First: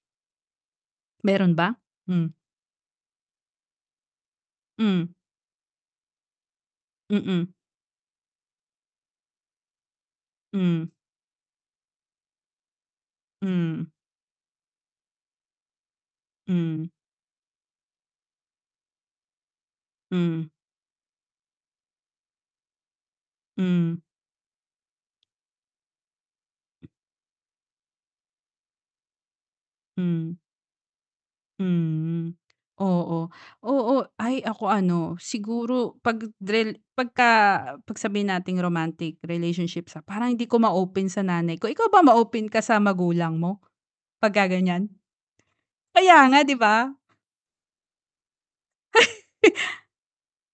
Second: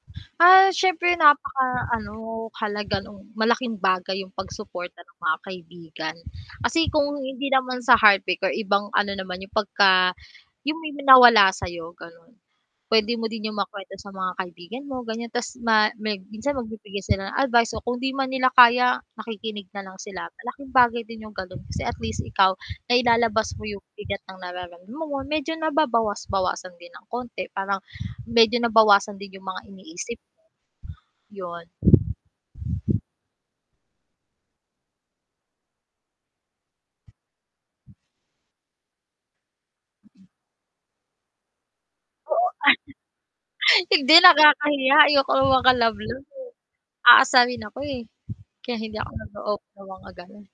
Ah, siyempre Meron ba? Hmm. napaka-ano, halaga no'n, malaking bagay 'yong pag-suporta Hmm. ng mga kaibigan, kasi kung Mm. hindi naman sa heartbreak or ibang ano naman, yung 'pag ka 'yung Hmm. may ma nawala sa'yo gano'n. P'wede mo din 'yong Hmm. makuwento sa mga kaibigan mo, ganiyan, 'tas ma meg minsan Hmm. magbibigay sila ng advice o kung 'di man nila kaya, nakikinig na lang sila. Hmm. Malaking bagay din 'yong gano'n, kasi at least ikaw, nailalabas mo 'yong Hmm. bigat ng nararam mo mo, medyo nababawas-bawasan din ng konti, parang medyo nabawasan din 'yong mga iniisip. Hmm. 'Yon. Mhm, oo. Oo, ay, ako ano, siguro 'pag drel pagka 'pag sabihin nating romantic relationships, ah, parang hindi ko ma-open sa nanay ko, ikaw ba ma-open Oo. ka sa magulang mo, Hindi, 'pag ka ganiyan? nakakahiya, ayaw ko na may mga Kaya kalove-love, nga, eh. 'di ba? Aasarin ako, eh. Kaya hindi ako nag-oopen ng mga gano'n.